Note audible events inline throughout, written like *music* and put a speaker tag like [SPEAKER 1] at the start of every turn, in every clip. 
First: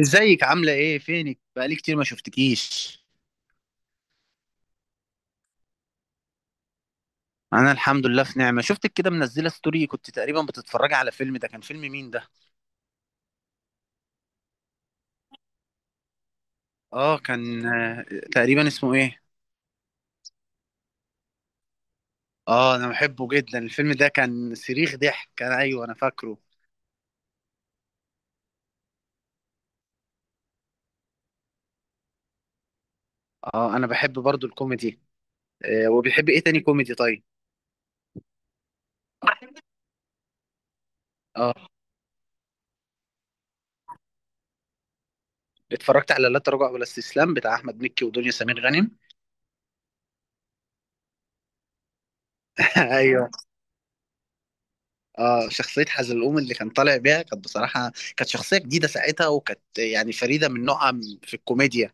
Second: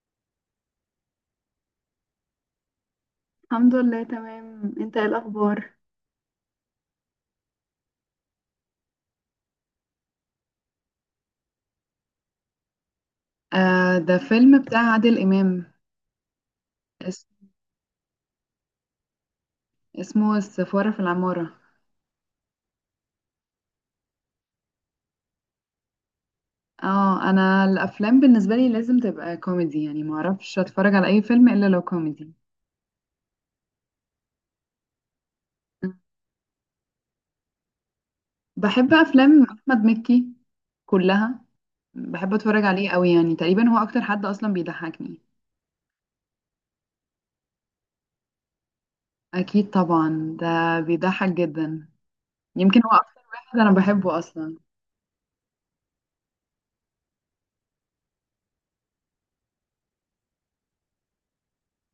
[SPEAKER 1] ازيك؟ عاملة ايه؟ فينك بقالي كتير ما شفتكيش.
[SPEAKER 2] الحمد لله، تمام. انت ايه الاخبار؟
[SPEAKER 1] انا الحمد لله في نعمة. شفتك كده منزلة ستوري، كنت تقريبا بتتفرجي على فيلم، ده كان فيلم مين ده؟
[SPEAKER 2] آه، ده فيلم بتاع عادل إمام.
[SPEAKER 1] اه
[SPEAKER 2] اس-
[SPEAKER 1] كان، تقريبا اسمه ايه؟
[SPEAKER 2] اسمه السفارة في العمارة.
[SPEAKER 1] اه انا بحبه جدا الفيلم ده، كان صريخ ضحك، كان ايوه انا فاكره.
[SPEAKER 2] اه، انا الافلام بالنسبه لي لازم تبقى كوميدي، يعني ما اعرفش اتفرج على اي فيلم الا لو كوميدي.
[SPEAKER 1] اه انا بحب برضو الكوميدي. آه، وبيحب ايه تاني كوميدي طيب؟
[SPEAKER 2] بحب افلام احمد مكي كلها.
[SPEAKER 1] اه
[SPEAKER 2] بحب اتفرج عليه قوي، يعني تقريبا هو اكتر حد اصلا بيضحكني.
[SPEAKER 1] اتفرجت على لا تراجع ولا استسلام بتاع احمد مكي ودنيا سمير غانم.
[SPEAKER 2] اكيد طبعا، ده بيضحك جدا.
[SPEAKER 1] *laughs*
[SPEAKER 2] يمكن هو اكتر
[SPEAKER 1] ايوه.
[SPEAKER 2] واحد انا بحبه اصلا.
[SPEAKER 1] اه شخصية حزلقوم اللي كان طالع بيها كانت بصراحة كانت شخصية جديدة ساعتها، وكانت يعني فريدة من نوعها في الكوميديا.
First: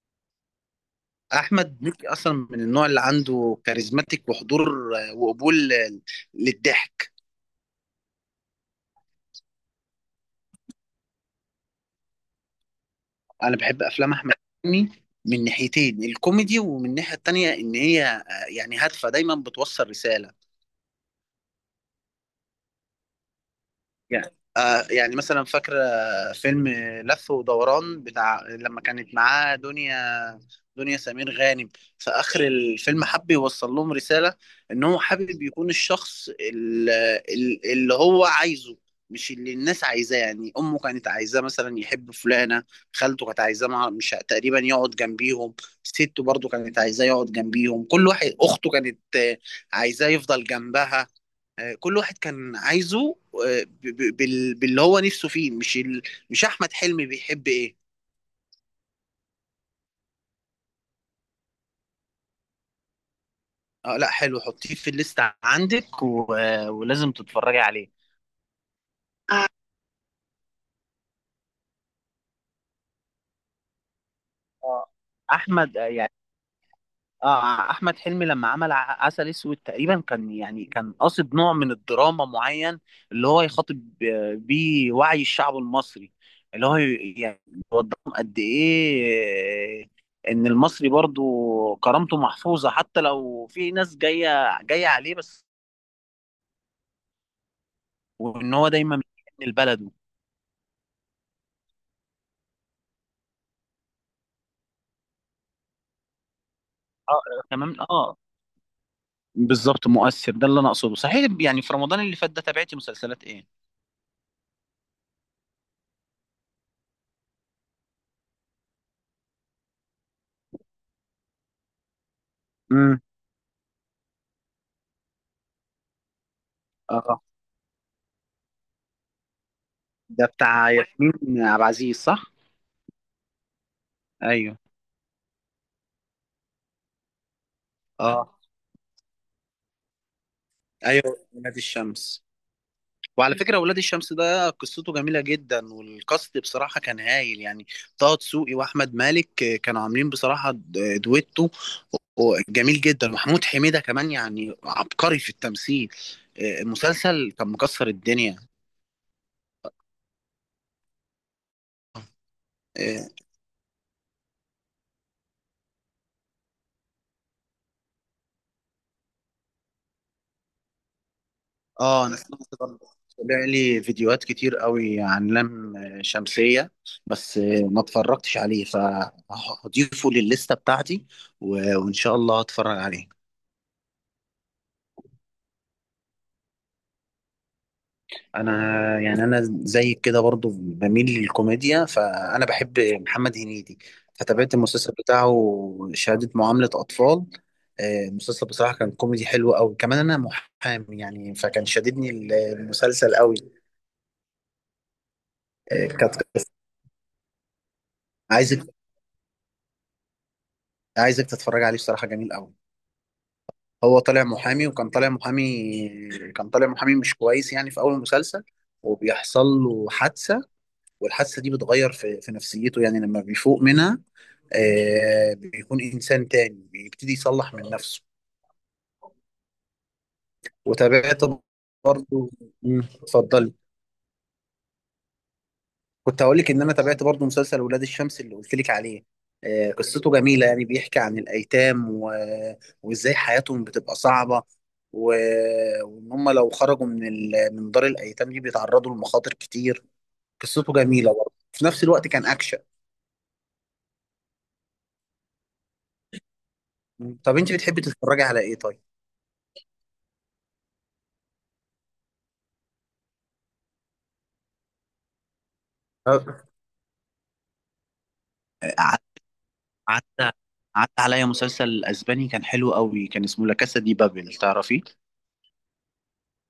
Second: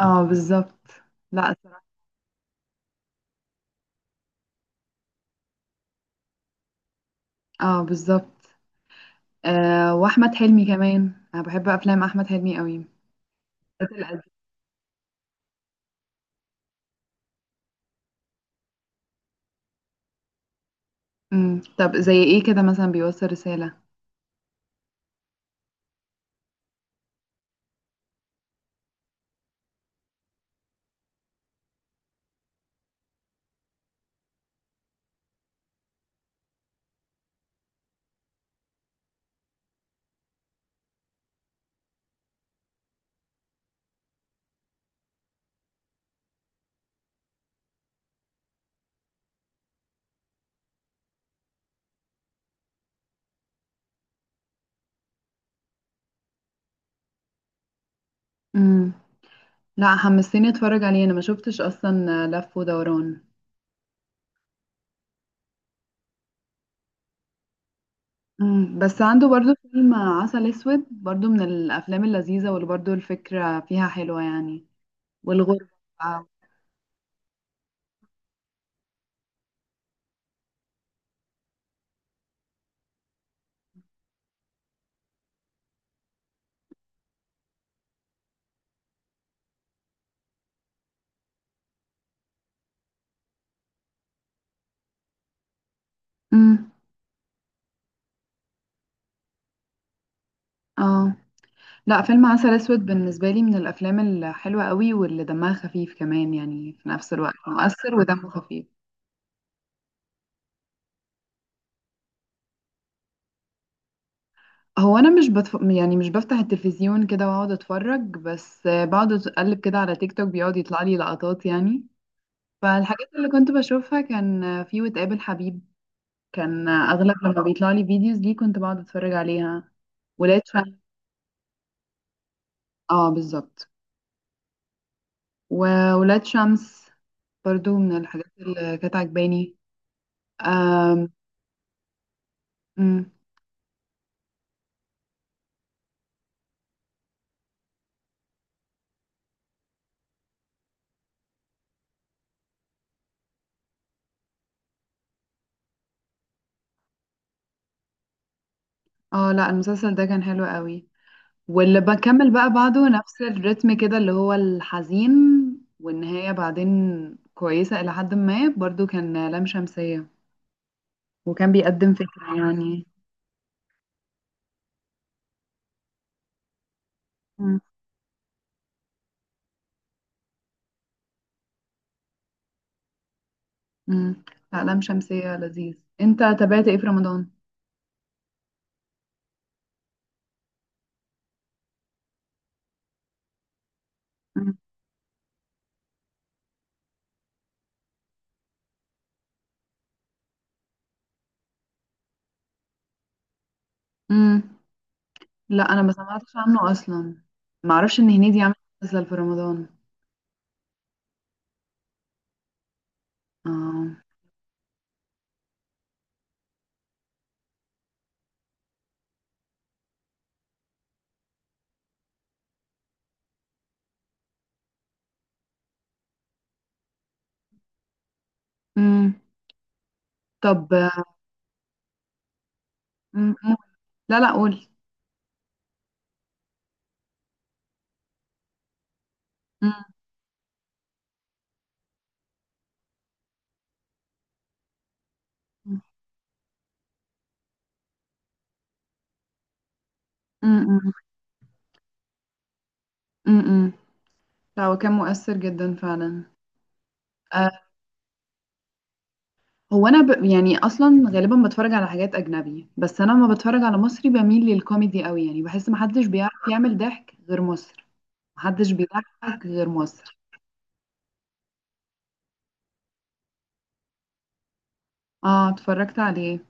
[SPEAKER 2] اه، بالظبط. لا،
[SPEAKER 1] أحمد
[SPEAKER 2] صراحة.
[SPEAKER 1] مكي أصلا من النوع اللي عنده كاريزماتيك وحضور وقبول للضحك.
[SPEAKER 2] اه، بالظبط. أه، واحمد حلمي كمان، انا بحب افلام احمد حلمي قوي،
[SPEAKER 1] أنا بحب
[SPEAKER 2] بالذات
[SPEAKER 1] أفلام
[SPEAKER 2] القديم.
[SPEAKER 1] أحمد مكي من ناحيتين: الكوميدي، ومن الناحية التانية إن هي يعني هادفة دايما بتوصل رسالة.
[SPEAKER 2] طب زي ايه كده مثلا بيوصل رسالة؟
[SPEAKER 1] يعني يعني مثلا فاكرة فيلم لف ودوران بتاع لما كانت معاه دنيا سمير غانم، في آخر الفيلم حب يوصل لهم رسالة إن هو حابب يكون الشخص اللي هو عايزه، مش اللي الناس عايزاه. يعني أمه كانت عايزاه مثلا يحب فلانة، خالته كانت عايزاه مش تقريبا يقعد جنبيهم، سته برضو كانت عايزاه يقعد جنبيهم، كل واحد. أخته كانت عايزاه يفضل جنبها. كل واحد كان عايزه باللي هو نفسه فيه، مش مش أحمد حلمي بيحب إيه.
[SPEAKER 2] امم لا، حمستني اتفرج عليه. انا ما شفتش اصلا، لف ودوران.
[SPEAKER 1] اه لا حلو، حطيه في الليست عندك، و... ولازم تتفرجي عليه.
[SPEAKER 2] بس عنده برضو فيلم عسل اسود، برضو من الافلام اللذيذة، واللي برضو الفكرة فيها حلوة يعني.
[SPEAKER 1] اه
[SPEAKER 2] والغربة.
[SPEAKER 1] احمد، يعني اه احمد حلمي لما عمل عسل اسود تقريبا كان يعني كان قاصد نوع من الدراما معين، اللي هو يخاطب بيه وعي الشعب المصري، اللي هو يعني يوضحهم قد ايه ان المصري برضو كرامته محفوظة حتى لو في ناس جاية عليه، بس.
[SPEAKER 2] امم
[SPEAKER 1] وان هو دايما من لبلده.
[SPEAKER 2] اه، لا، فيلم عسل اسود بالنسبة لي من الافلام الحلوة قوي، واللي دمها خفيف كمان، يعني في نفس
[SPEAKER 1] اه
[SPEAKER 2] الوقت
[SPEAKER 1] تمام
[SPEAKER 2] مؤثر
[SPEAKER 1] اه،
[SPEAKER 2] ودمه خفيف.
[SPEAKER 1] بالظبط مؤثر، ده اللي انا اقصده صحيح. يعني في رمضان اللي فات ده تابعتي مسلسلات ايه؟
[SPEAKER 2] هو انا مش بتف... يعني مش بفتح التلفزيون كده واقعد اتفرج، بس بقعد اقلب كده على تيك توك، بيقعد يطلع لي لقطات يعني.
[SPEAKER 1] امم،
[SPEAKER 2] فالحاجات اللي كنت بشوفها كان في وتقابل حبيب. كان اغلب
[SPEAKER 1] اه
[SPEAKER 2] لما بيطلع لي فيديوز دي كنت بقعد اتفرج عليها.
[SPEAKER 1] ده
[SPEAKER 2] ولاد
[SPEAKER 1] بتاع
[SPEAKER 2] شمس.
[SPEAKER 1] ياسمين عبد العزيز، صح؟
[SPEAKER 2] اه، بالظبط.
[SPEAKER 1] ايوه.
[SPEAKER 2] وولاد شمس برضو من الحاجات
[SPEAKER 1] اه
[SPEAKER 2] اللي كانت عجباني. آم،
[SPEAKER 1] ايوه ولاد الشمس،
[SPEAKER 2] أمم.
[SPEAKER 1] وعلى فكرة ولاد الشمس ده قصته جميلة جدا، والكاست بصراحة كان هايل يعني. طه دسوقي وأحمد مالك كانوا عاملين بصراحة دويتو و- جميل جدا. محمود حميدة كمان يعني عبقري في التمثيل. المسلسل كان مكسر الدنيا.
[SPEAKER 2] اه، لا، المسلسل ده كان حلو قوي، واللي بكمل بقى بعده
[SPEAKER 1] آه،
[SPEAKER 2] نفس الريتم كده اللي هو الحزين، والنهاية بعدين كويسة إلى حد ما. برضو كان لام شمسية، وكان بيقدم
[SPEAKER 1] اه انا
[SPEAKER 2] فكرة
[SPEAKER 1] سمعت
[SPEAKER 2] يعني.
[SPEAKER 1] برضه، طلع لي فيديوهات كتير قوي عن لم شمسية، بس
[SPEAKER 2] مم.
[SPEAKER 1] ما اتفرجتش عليه، فهضيفه للستة بتاعتي، وان شاء الله هتفرج عليه.
[SPEAKER 2] مم. لا، لام شمسية لذيذ. انت تابعت ايه في رمضان؟
[SPEAKER 1] انا يعني انا زي كده برضو بميل للكوميديا، فانا بحب محمد هنيدي، فتابعت
[SPEAKER 2] مم.
[SPEAKER 1] المسلسل بتاعه شهادة معاملة اطفال. المسلسل بصراحة كان كوميدي حلو قوي، كمان انا محامي يعني، فكان شاددني المسلسل قوي.
[SPEAKER 2] مم. لا، أنا ما
[SPEAKER 1] كانت
[SPEAKER 2] سمعتش عنه أصلا. معرفش إن هنيدي عمل
[SPEAKER 1] عايزك
[SPEAKER 2] مسلسل في رمضان.
[SPEAKER 1] عايزك تتفرج عليه، الصراحة جميل قوي.
[SPEAKER 2] اه.
[SPEAKER 1] هو طالع محامي، وكان طالع محامي، كان طالع محامي مش كويس يعني في أول المسلسل، وبيحصل له حادثة، والحادثة دي بتغير في نفسيته يعني، لما بيفوق منها آه بيكون إنسان تاني، بيبتدي يصلح من نفسه.
[SPEAKER 2] مم. طب.
[SPEAKER 1] وتابعت برضه. مم.
[SPEAKER 2] مم.
[SPEAKER 1] اتفضل.
[SPEAKER 2] مم. لا، لا، قول.
[SPEAKER 1] كنت هقول لك ان انا تابعت برضو مسلسل ولاد الشمس اللي قلت لك عليه.
[SPEAKER 2] مم.
[SPEAKER 1] قصته جميله يعني، بيحكي عن الايتام، و... وازاي حياتهم بتبقى صعبه، و...
[SPEAKER 2] مم.
[SPEAKER 1] وان هم لو خرجوا من من دار الايتام دي بيتعرضوا لمخاطر كتير. قصته
[SPEAKER 2] مم.
[SPEAKER 1] جميله، برضو في نفس الوقت كان اكشن.
[SPEAKER 2] مم. مم. لا، هو كان مؤثر جدا فعلا.
[SPEAKER 1] طب انت
[SPEAKER 2] آه،
[SPEAKER 1] بتحبي تتفرجي على ايه طيب؟
[SPEAKER 2] هو انا يعني اصلا غالبا بتفرج على حاجات اجنبي، بس انا لما بتفرج على مصري بميل للكوميدي قوي، يعني بحس محدش
[SPEAKER 1] آه،
[SPEAKER 2] بيعرف يعمل ضحك غير مصر. محدش
[SPEAKER 1] ع-
[SPEAKER 2] بيضحك غير مصر.
[SPEAKER 1] عدى عدى عليا مسلسل اسباني كان حلو قوي، كان اسمه لا كاسا دي بابل، تعرفيه؟
[SPEAKER 2] اه، اتفرجت عليه.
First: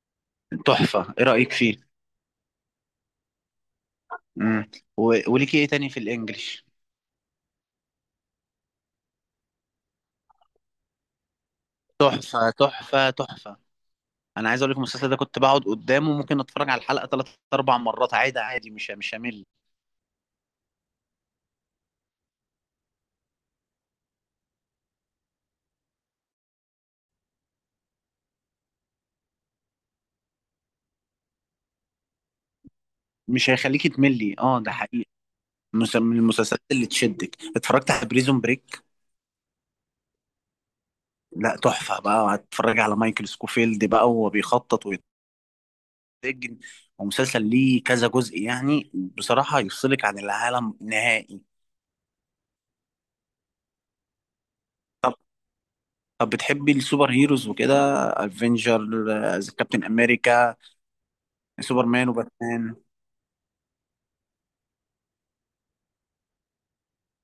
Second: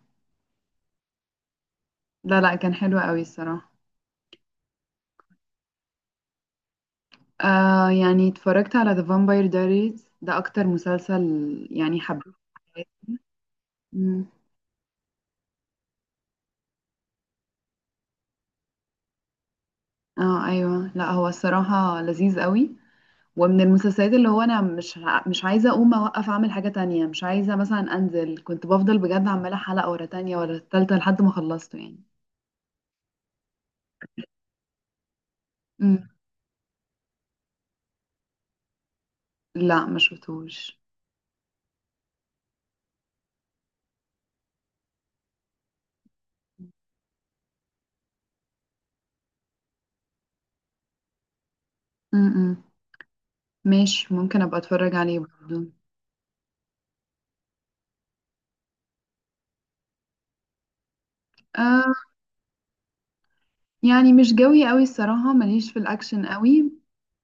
[SPEAKER 1] تحفه، ايه رايك فيه؟
[SPEAKER 2] لا، لا، كان حلو قوي الصراحة.
[SPEAKER 1] امم. و... وليكي ايه تاني في الانجليش؟
[SPEAKER 2] آه، يعني اتفرجت على The Vampire Diaries، ده اكتر مسلسل يعني حبيته
[SPEAKER 1] تحفة
[SPEAKER 2] في حياتي.
[SPEAKER 1] تحفة تحفة
[SPEAKER 2] مم.
[SPEAKER 1] انا عايز اقول لك المسلسل ده كنت بقعد قدامه، ممكن اتفرج على الحلقة ثلاث اربع مرات عادي، عادي، مش همل.
[SPEAKER 2] اه، ايوه، لا، هو الصراحة لذيذ قوي. ومن المسلسلات اللي هو انا مش عايزه اقوم اوقف اعمل حاجه تانية، مش عايزه مثلا انزل، كنت بفضل بجد عماله حلقه ورا تانية ورا تالتة لحد ما خلصته يعني.
[SPEAKER 1] مش هيخليكي تملي، اه ده حقيقي.
[SPEAKER 2] امم
[SPEAKER 1] من المسلسلات اللي تشدك، اتفرجت على بريزون بريك؟
[SPEAKER 2] لا، ما شفتوش.
[SPEAKER 1] لا تحفة بقى، هتتفرج على مايكل سكوفيلد بقى وهو بيخطط ويتسجن، ومسلسل ليه كذا جزء يعني، بصراحة يفصلك عن العالم نهائي.
[SPEAKER 2] امم ماشي، ممكن ابقى اتفرج
[SPEAKER 1] طب
[SPEAKER 2] عليه برضه.
[SPEAKER 1] طب بتحبي السوبر هيروز وكده؟ افنجر، كابتن امريكا،
[SPEAKER 2] آه،
[SPEAKER 1] سوبرمان وباتمان.
[SPEAKER 2] يعني مش جوي قوي الصراحه، ماليش في الاكشن قوي.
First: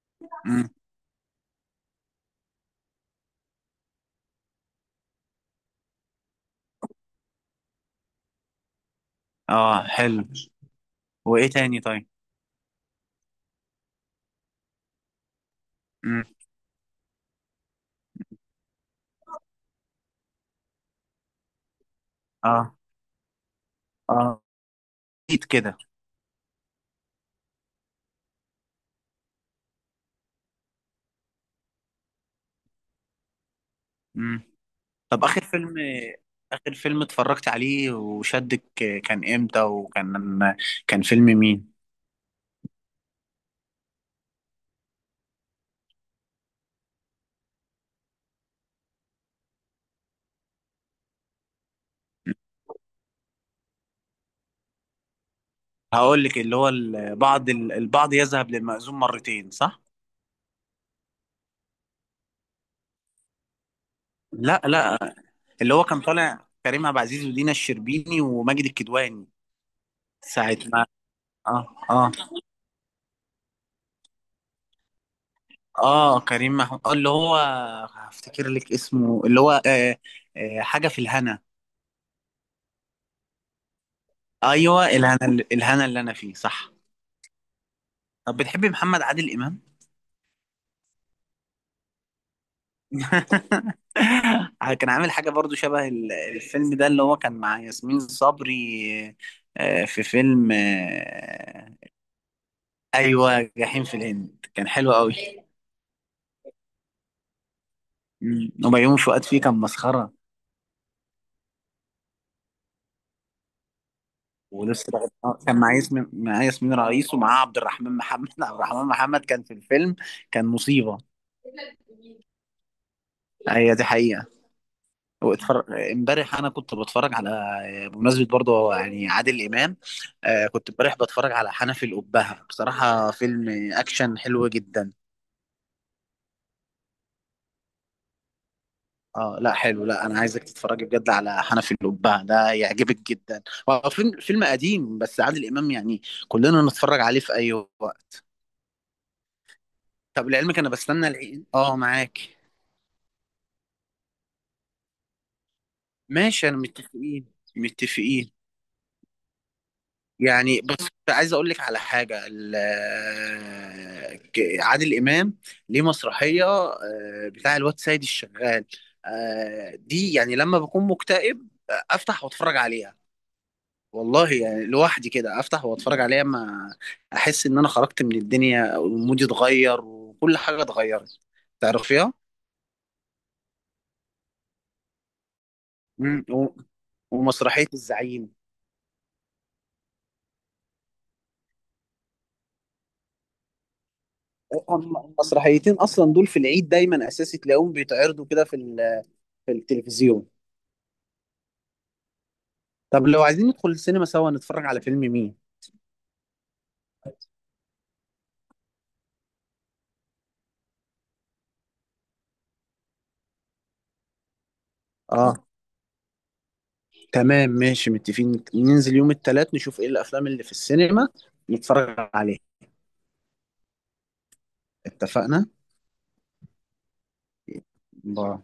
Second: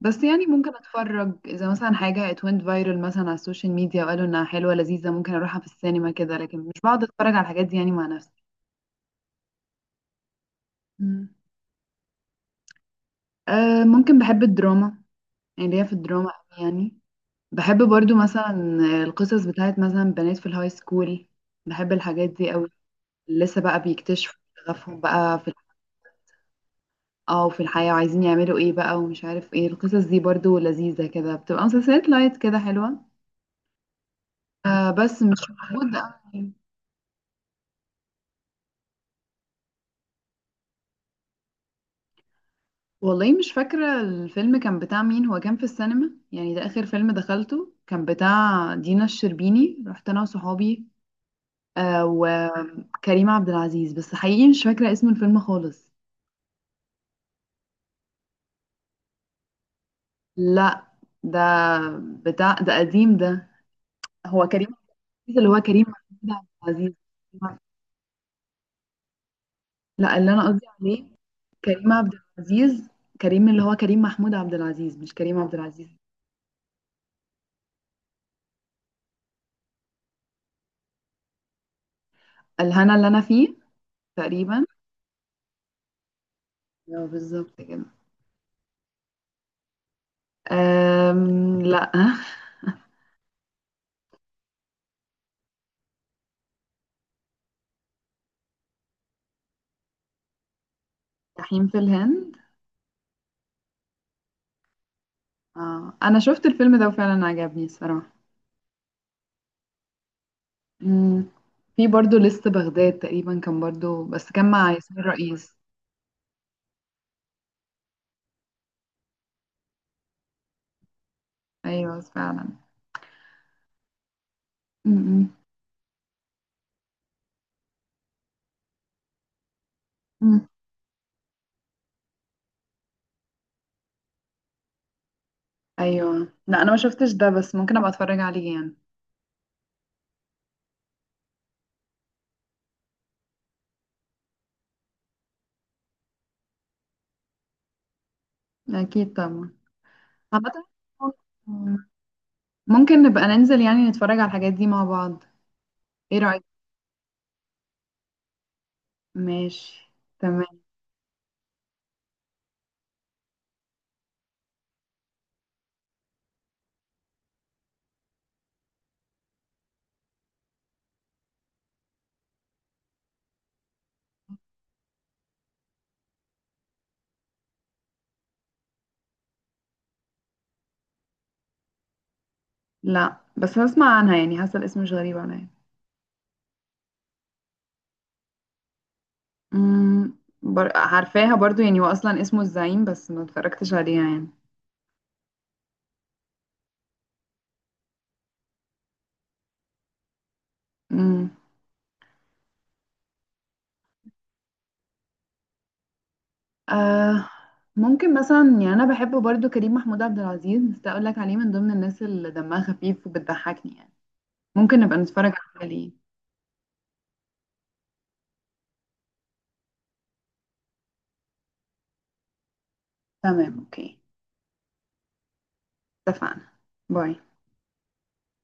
[SPEAKER 2] بس يعني
[SPEAKER 1] مم.
[SPEAKER 2] ممكن اتفرج اذا مثلا حاجه اتوينت فايرال مثلا على السوشيال ميديا وقالوا انها حلوه لذيذه، ممكن اروحها في السينما كده، لكن مش بقعد اتفرج على الحاجات دي يعني مع نفسي.
[SPEAKER 1] اه حلو.
[SPEAKER 2] مم.
[SPEAKER 1] وايه تاني طيب؟
[SPEAKER 2] آه، ممكن. بحب الدراما، يعني ليا في
[SPEAKER 1] امم،
[SPEAKER 2] الدراما أوي يعني. بحب برضو مثلا القصص بتاعت مثلا بنات في الهاي سكول. بحب الحاجات دي أوي.
[SPEAKER 1] اه
[SPEAKER 2] لسه بقى بيكتشفوا
[SPEAKER 1] اه،
[SPEAKER 2] شغفهم بقى
[SPEAKER 1] اكيد
[SPEAKER 2] في،
[SPEAKER 1] كده.
[SPEAKER 2] اه، وفي الحياة، وعايزين يعملوا ايه بقى ومش عارف ايه. القصص دي برضو لذيذة كده، بتبقى مسلسلات لايت كده حلوة.
[SPEAKER 1] امم.
[SPEAKER 2] آه، بس
[SPEAKER 1] طب
[SPEAKER 2] مش
[SPEAKER 1] اخر فيلم،
[SPEAKER 2] موجود أوي.
[SPEAKER 1] اخر فيلم اتفرجت عليه وشدك كان امتى؟ وكان كان فيلم مين؟
[SPEAKER 2] والله مش فاكرة الفيلم كان بتاع مين. هو كان في السينما يعني، ده آخر فيلم دخلته، كان بتاع دينا الشربيني، رحت أنا وصحابي. آه، وكريم عبد العزيز. بس حقيقي مش فاكرة اسم الفيلم خالص.
[SPEAKER 1] هقول لك اللي هو البعض يذهب للمأذون مرتين، صح؟
[SPEAKER 2] لا، ده بتاع، ده قديم، ده هو
[SPEAKER 1] لا
[SPEAKER 2] كريم عبد
[SPEAKER 1] لا
[SPEAKER 2] العزيز، اللي هو
[SPEAKER 1] اللي هو
[SPEAKER 2] كريم
[SPEAKER 1] كان
[SPEAKER 2] محمود
[SPEAKER 1] طالع
[SPEAKER 2] عبد
[SPEAKER 1] كريم
[SPEAKER 2] العزيز.
[SPEAKER 1] عبد العزيز ودينا الشربيني وماجد الكدواني
[SPEAKER 2] لا، اللي انا
[SPEAKER 1] ساعة
[SPEAKER 2] قصدي
[SPEAKER 1] ما،
[SPEAKER 2] عليه
[SPEAKER 1] اه
[SPEAKER 2] كريم عبد
[SPEAKER 1] اه.
[SPEAKER 2] العزيز. كريم، اللي هو كريم محمود عبد العزيز، مش كريم عبد العزيز.
[SPEAKER 1] اه كريم محمود، اللي هو هفتكر لك اسمه اللي هو حاجة في الهنا.
[SPEAKER 2] الهنا اللي انا فيه تقريبا.
[SPEAKER 1] ايوه، الهنا، الهنا اللي انا فيه، صح.
[SPEAKER 2] أيوة، بالظبط كده.
[SPEAKER 1] طب بتحبي محمد عادل امام؟
[SPEAKER 2] لا.
[SPEAKER 1] *laughs* كان عامل حاجه برضو شبه الفيلم ده اللي هو كان مع ياسمين صبري، آه، في فيلم
[SPEAKER 2] *laughs* جحيم
[SPEAKER 1] آه،
[SPEAKER 2] في الهند.
[SPEAKER 1] ايوه جحيم في الهند كان حلو قوي.
[SPEAKER 2] آه. انا شفت الفيلم ده وفعلا عجبني الصراحة.
[SPEAKER 1] مم. وبيومي فؤاد فيه كان مسخره.
[SPEAKER 2] مم. في برضو لست بغداد، تقريبا كان برضو، بس كان مع
[SPEAKER 1] ولسه
[SPEAKER 2] ياسمين
[SPEAKER 1] بقى- آه،
[SPEAKER 2] رئيس.
[SPEAKER 1] كان مع ياسمين رئيس، ومعاه عبد الرحمن محمد. *laughs* عبد الرحمن محمد كان في الفيلم، كان مصيبه.
[SPEAKER 2] ايوه، فعلا.
[SPEAKER 1] هي دي حقيقه.
[SPEAKER 2] مم.
[SPEAKER 1] واتفرج، امبارح انا كنت بتفرج على، بمناسبه برضه يعني عادل امام،
[SPEAKER 2] مم.
[SPEAKER 1] آه كنت امبارح بتفرج على حنفي الأبهة، بصراحه فيلم اكشن حلو جدا.
[SPEAKER 2] ايوه، لا، انا ما شفتش ده، بس ممكن ابقى اتفرج عليه يعني.
[SPEAKER 1] اه لا حلو، لا انا عايزك تتفرجي بجد على حنفي الأبهة ده، يعجبك جدا. هو فيلم قديم بس عادل امام يعني، كلنا نتفرج عليه في اي وقت.
[SPEAKER 2] اكيد طبعا.
[SPEAKER 1] طب لعلمك انا
[SPEAKER 2] عامة،
[SPEAKER 1] بستنى العيد اه معاك.
[SPEAKER 2] ممكن نبقى ننزل يعني نتفرج على الحاجات دي مع بعض. ايه رأيك؟
[SPEAKER 1] ماشي انا متفقين. متفقين.
[SPEAKER 2] ماشي.
[SPEAKER 1] يعني
[SPEAKER 2] تمام.
[SPEAKER 1] بص عايز اقول لك على حاجه، عادل امام ليه مسرحيه، بتاع الواد سيد الشغال دي، يعني لما بكون مكتئب افتح واتفرج عليها، والله يعني لوحدي كده افتح واتفرج عليها، ما احس ان انا خرجت من الدنيا، ومودي اتغير، وكل حاجه اتغيرت. تعرفيها؟
[SPEAKER 2] لا، بس هسمع عنها يعني، حاسه الاسم مش غريب عليا.
[SPEAKER 1] مم. ومسرحية الزعيم.
[SPEAKER 2] عارفاها برضو يعني، هو اصلا اسمه الزعيم، بس ما اتفرجتش عليها يعني.
[SPEAKER 1] المسرحيتين أصلا دول في العيد دايما أساسي تلاقيهم بيتعرضوا كده في في التلفزيون.
[SPEAKER 2] امم.
[SPEAKER 1] طب لو عايزين ندخل السينما سوا نتفرج على فيلم مين؟
[SPEAKER 2] آه، ممكن مثلا يعني، انا بحب برضو كريم محمود عبد العزيز، بس اقول لك عليه من ضمن الناس اللي دمها خفيف وبتضحكني يعني. ممكن نبقى نتفرج
[SPEAKER 1] اه
[SPEAKER 2] عليه.
[SPEAKER 1] تمام ماشي متفقين، ننزل يوم التلات نشوف ايه الافلام اللي في السينما نتفرج عليها.
[SPEAKER 2] تمام، اوكي.
[SPEAKER 1] اتفقنا؟
[SPEAKER 2] اتفقنا. باي.
[SPEAKER 1] باي.